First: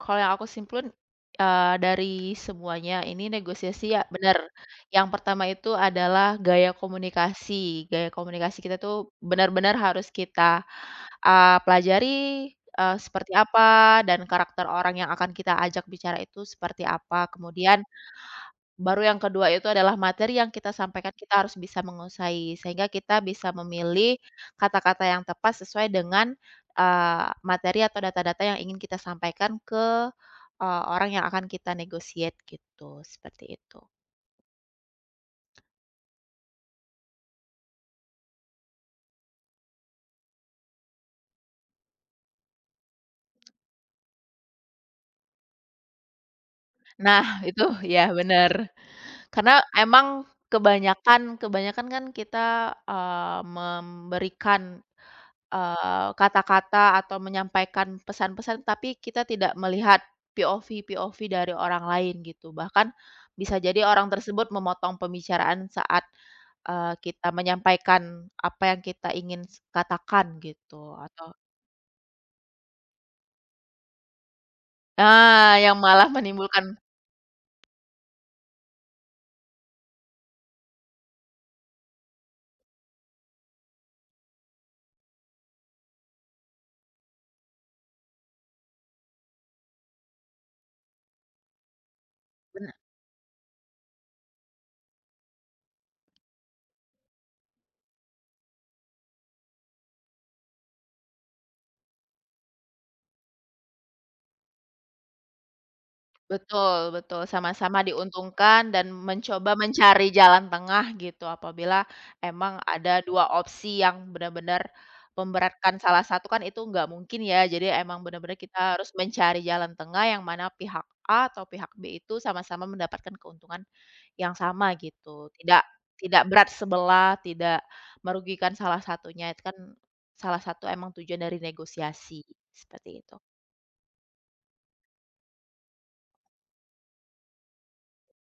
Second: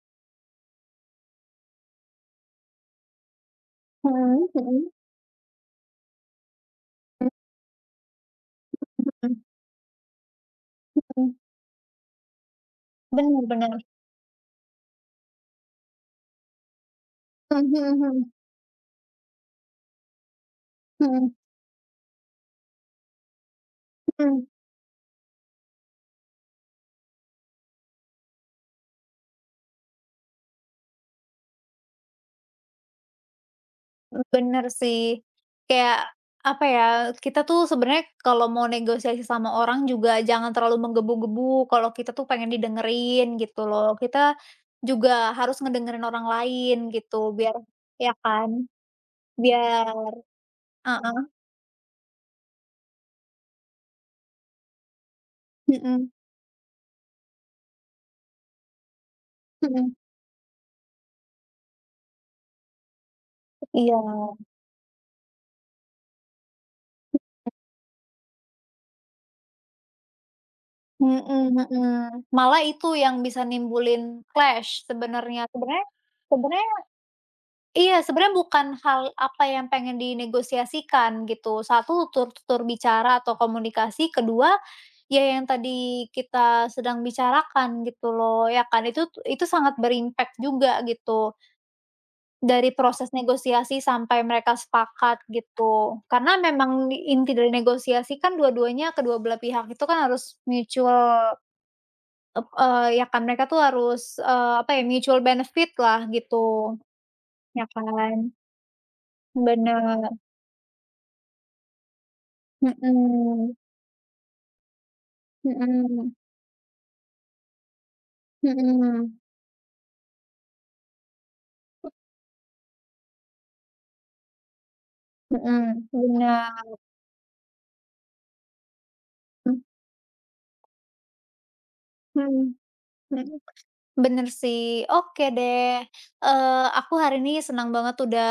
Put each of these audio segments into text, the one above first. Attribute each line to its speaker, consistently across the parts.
Speaker 1: Kalau yang aku simpulin, eee, dari semuanya ini negosiasi, ya benar,
Speaker 2: Mmm, mhm.
Speaker 1: yang pertama itu adalah gaya
Speaker 2: Mmm.
Speaker 1: komunikasi. Gaya komunikasi kita
Speaker 2: Mmm
Speaker 1: itu
Speaker 2: mmm, mhm.
Speaker 1: benar-benar harus kita,
Speaker 2: Mhm.
Speaker 1: eee, pelajari, eee, seperti
Speaker 2: Bener bener.
Speaker 1: apa dan karakter orang yang akan kita ajak bicara itu seperti apa.
Speaker 2: Mhm
Speaker 1: Kemudian
Speaker 2: mhm.
Speaker 1: baru yang kedua itu adalah materi yang kita sampaikan,
Speaker 2: Mhm.
Speaker 1: kita harus bisa menguasai sehingga kita bisa memilih
Speaker 2: Mhm.
Speaker 1: kata-kata yang tepat sesuai dengan, eee, materi atau data-data yang ingin kita sampaikan ke, eee, orang yang akan kita negotiate gitu, seperti itu.
Speaker 2: Eee, bener sih. Kayak apa ya, kita tuh sebenarnya kalau mau negosiasi sama orang juga jangan terlalu menggebu-gebu, kalau kita tuh pengen didengerin gitu loh. Kita juga harus ngedengerin orang lain gitu
Speaker 1: Nah,
Speaker 2: biar
Speaker 1: itu
Speaker 2: ya
Speaker 1: ya
Speaker 2: kan?
Speaker 1: benar, karena
Speaker 2: Biar
Speaker 1: emang
Speaker 2: heeh.
Speaker 1: kebanyakan, kebanyakan kan kita, eee, memberikan, eee,
Speaker 2: Mhm.
Speaker 1: kata-kata atau menyampaikan pesan-pesan tapi kita tidak
Speaker 2: Mhm.
Speaker 1: melihat POV POV dari orang lain gitu. Bahkan bisa jadi
Speaker 2: Iya.
Speaker 1: orang tersebut memotong pembicaraan saat, eee, kita
Speaker 2: Iya.
Speaker 1: menyampaikan apa yang kita ingin s katakan gitu atau
Speaker 2: Mhm mhm. Malah itu yang bisa nimbulin clash sebenarnya.
Speaker 1: Nah, yang
Speaker 2: Sebenarnya
Speaker 1: malah menimbulkan
Speaker 2: sebenarnya iya sebenarnya bukan hal apa yang pengen dinegosiasikan gitu. Satu tur tutur bicara atau komunikasi. Kedua, ya yang tadi kita sedang bicarakan gitu loh, ya kan? Itu itu sangat ber-impact juga gitu.
Speaker 1: Benar.
Speaker 2: Dari proses negosiasi sampai mereka sepakat gitu. Karena memang inti dari negosiasi kan dua-duanya, kedua belah pihak itu kan harus mutual, ep eee, ya kan mereka tuh harus, eee, apa ya, mutual benefit lah gitu.
Speaker 1: Betul, betul,
Speaker 2: Ya
Speaker 1: sama-sama
Speaker 2: kan?
Speaker 1: diuntungkan dan mencoba
Speaker 2: Bener.
Speaker 1: mencari jalan tengah gitu apabila emang ada 2
Speaker 2: Mhm.
Speaker 1: opsi yang benar-benar memberatkan salah
Speaker 2: Mhm.
Speaker 1: satu, kan itu nggak mungkin ya. Jadi emang benar-benar kita harus
Speaker 2: Mhm.
Speaker 1: mencari jalan tengah yang mana pihak A atau pihak B itu sama-sama mendapatkan keuntungan yang sama gitu. Tidak,
Speaker 2: Heeh,
Speaker 1: tidak berat
Speaker 2: bener.
Speaker 1: sebelah, tidak merugikan salah satunya. Itu kan
Speaker 2: Mhm.
Speaker 1: salah satu emang tujuan dari negosiasi,
Speaker 2: Heeh,
Speaker 1: seperti itu.
Speaker 2: heeh. Bener sih. Oke deh, eee, aku hari ini senang banget udah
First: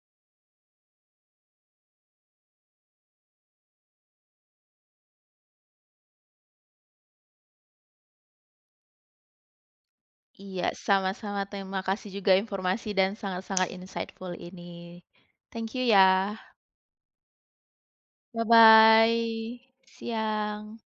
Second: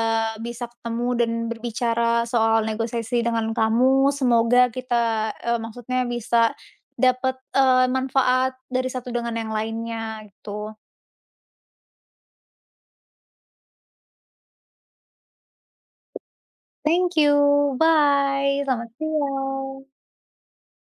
Speaker 2: bisa ketemu dan berbicara soal negosiasi dengan kamu. Semoga kita, eee, maksudnya bisa dapet, eee, manfaat dari satu dengan yang lainnya
Speaker 1: Iya
Speaker 2: gitu.
Speaker 1: sama-sama, terima kasih juga informasi dan sangat-sangat insightful ini. Thank you ya.
Speaker 2: Thank you.
Speaker 1: Bye
Speaker 2: Bye. Selamat
Speaker 1: bye.
Speaker 2: siang.
Speaker 1: Siang.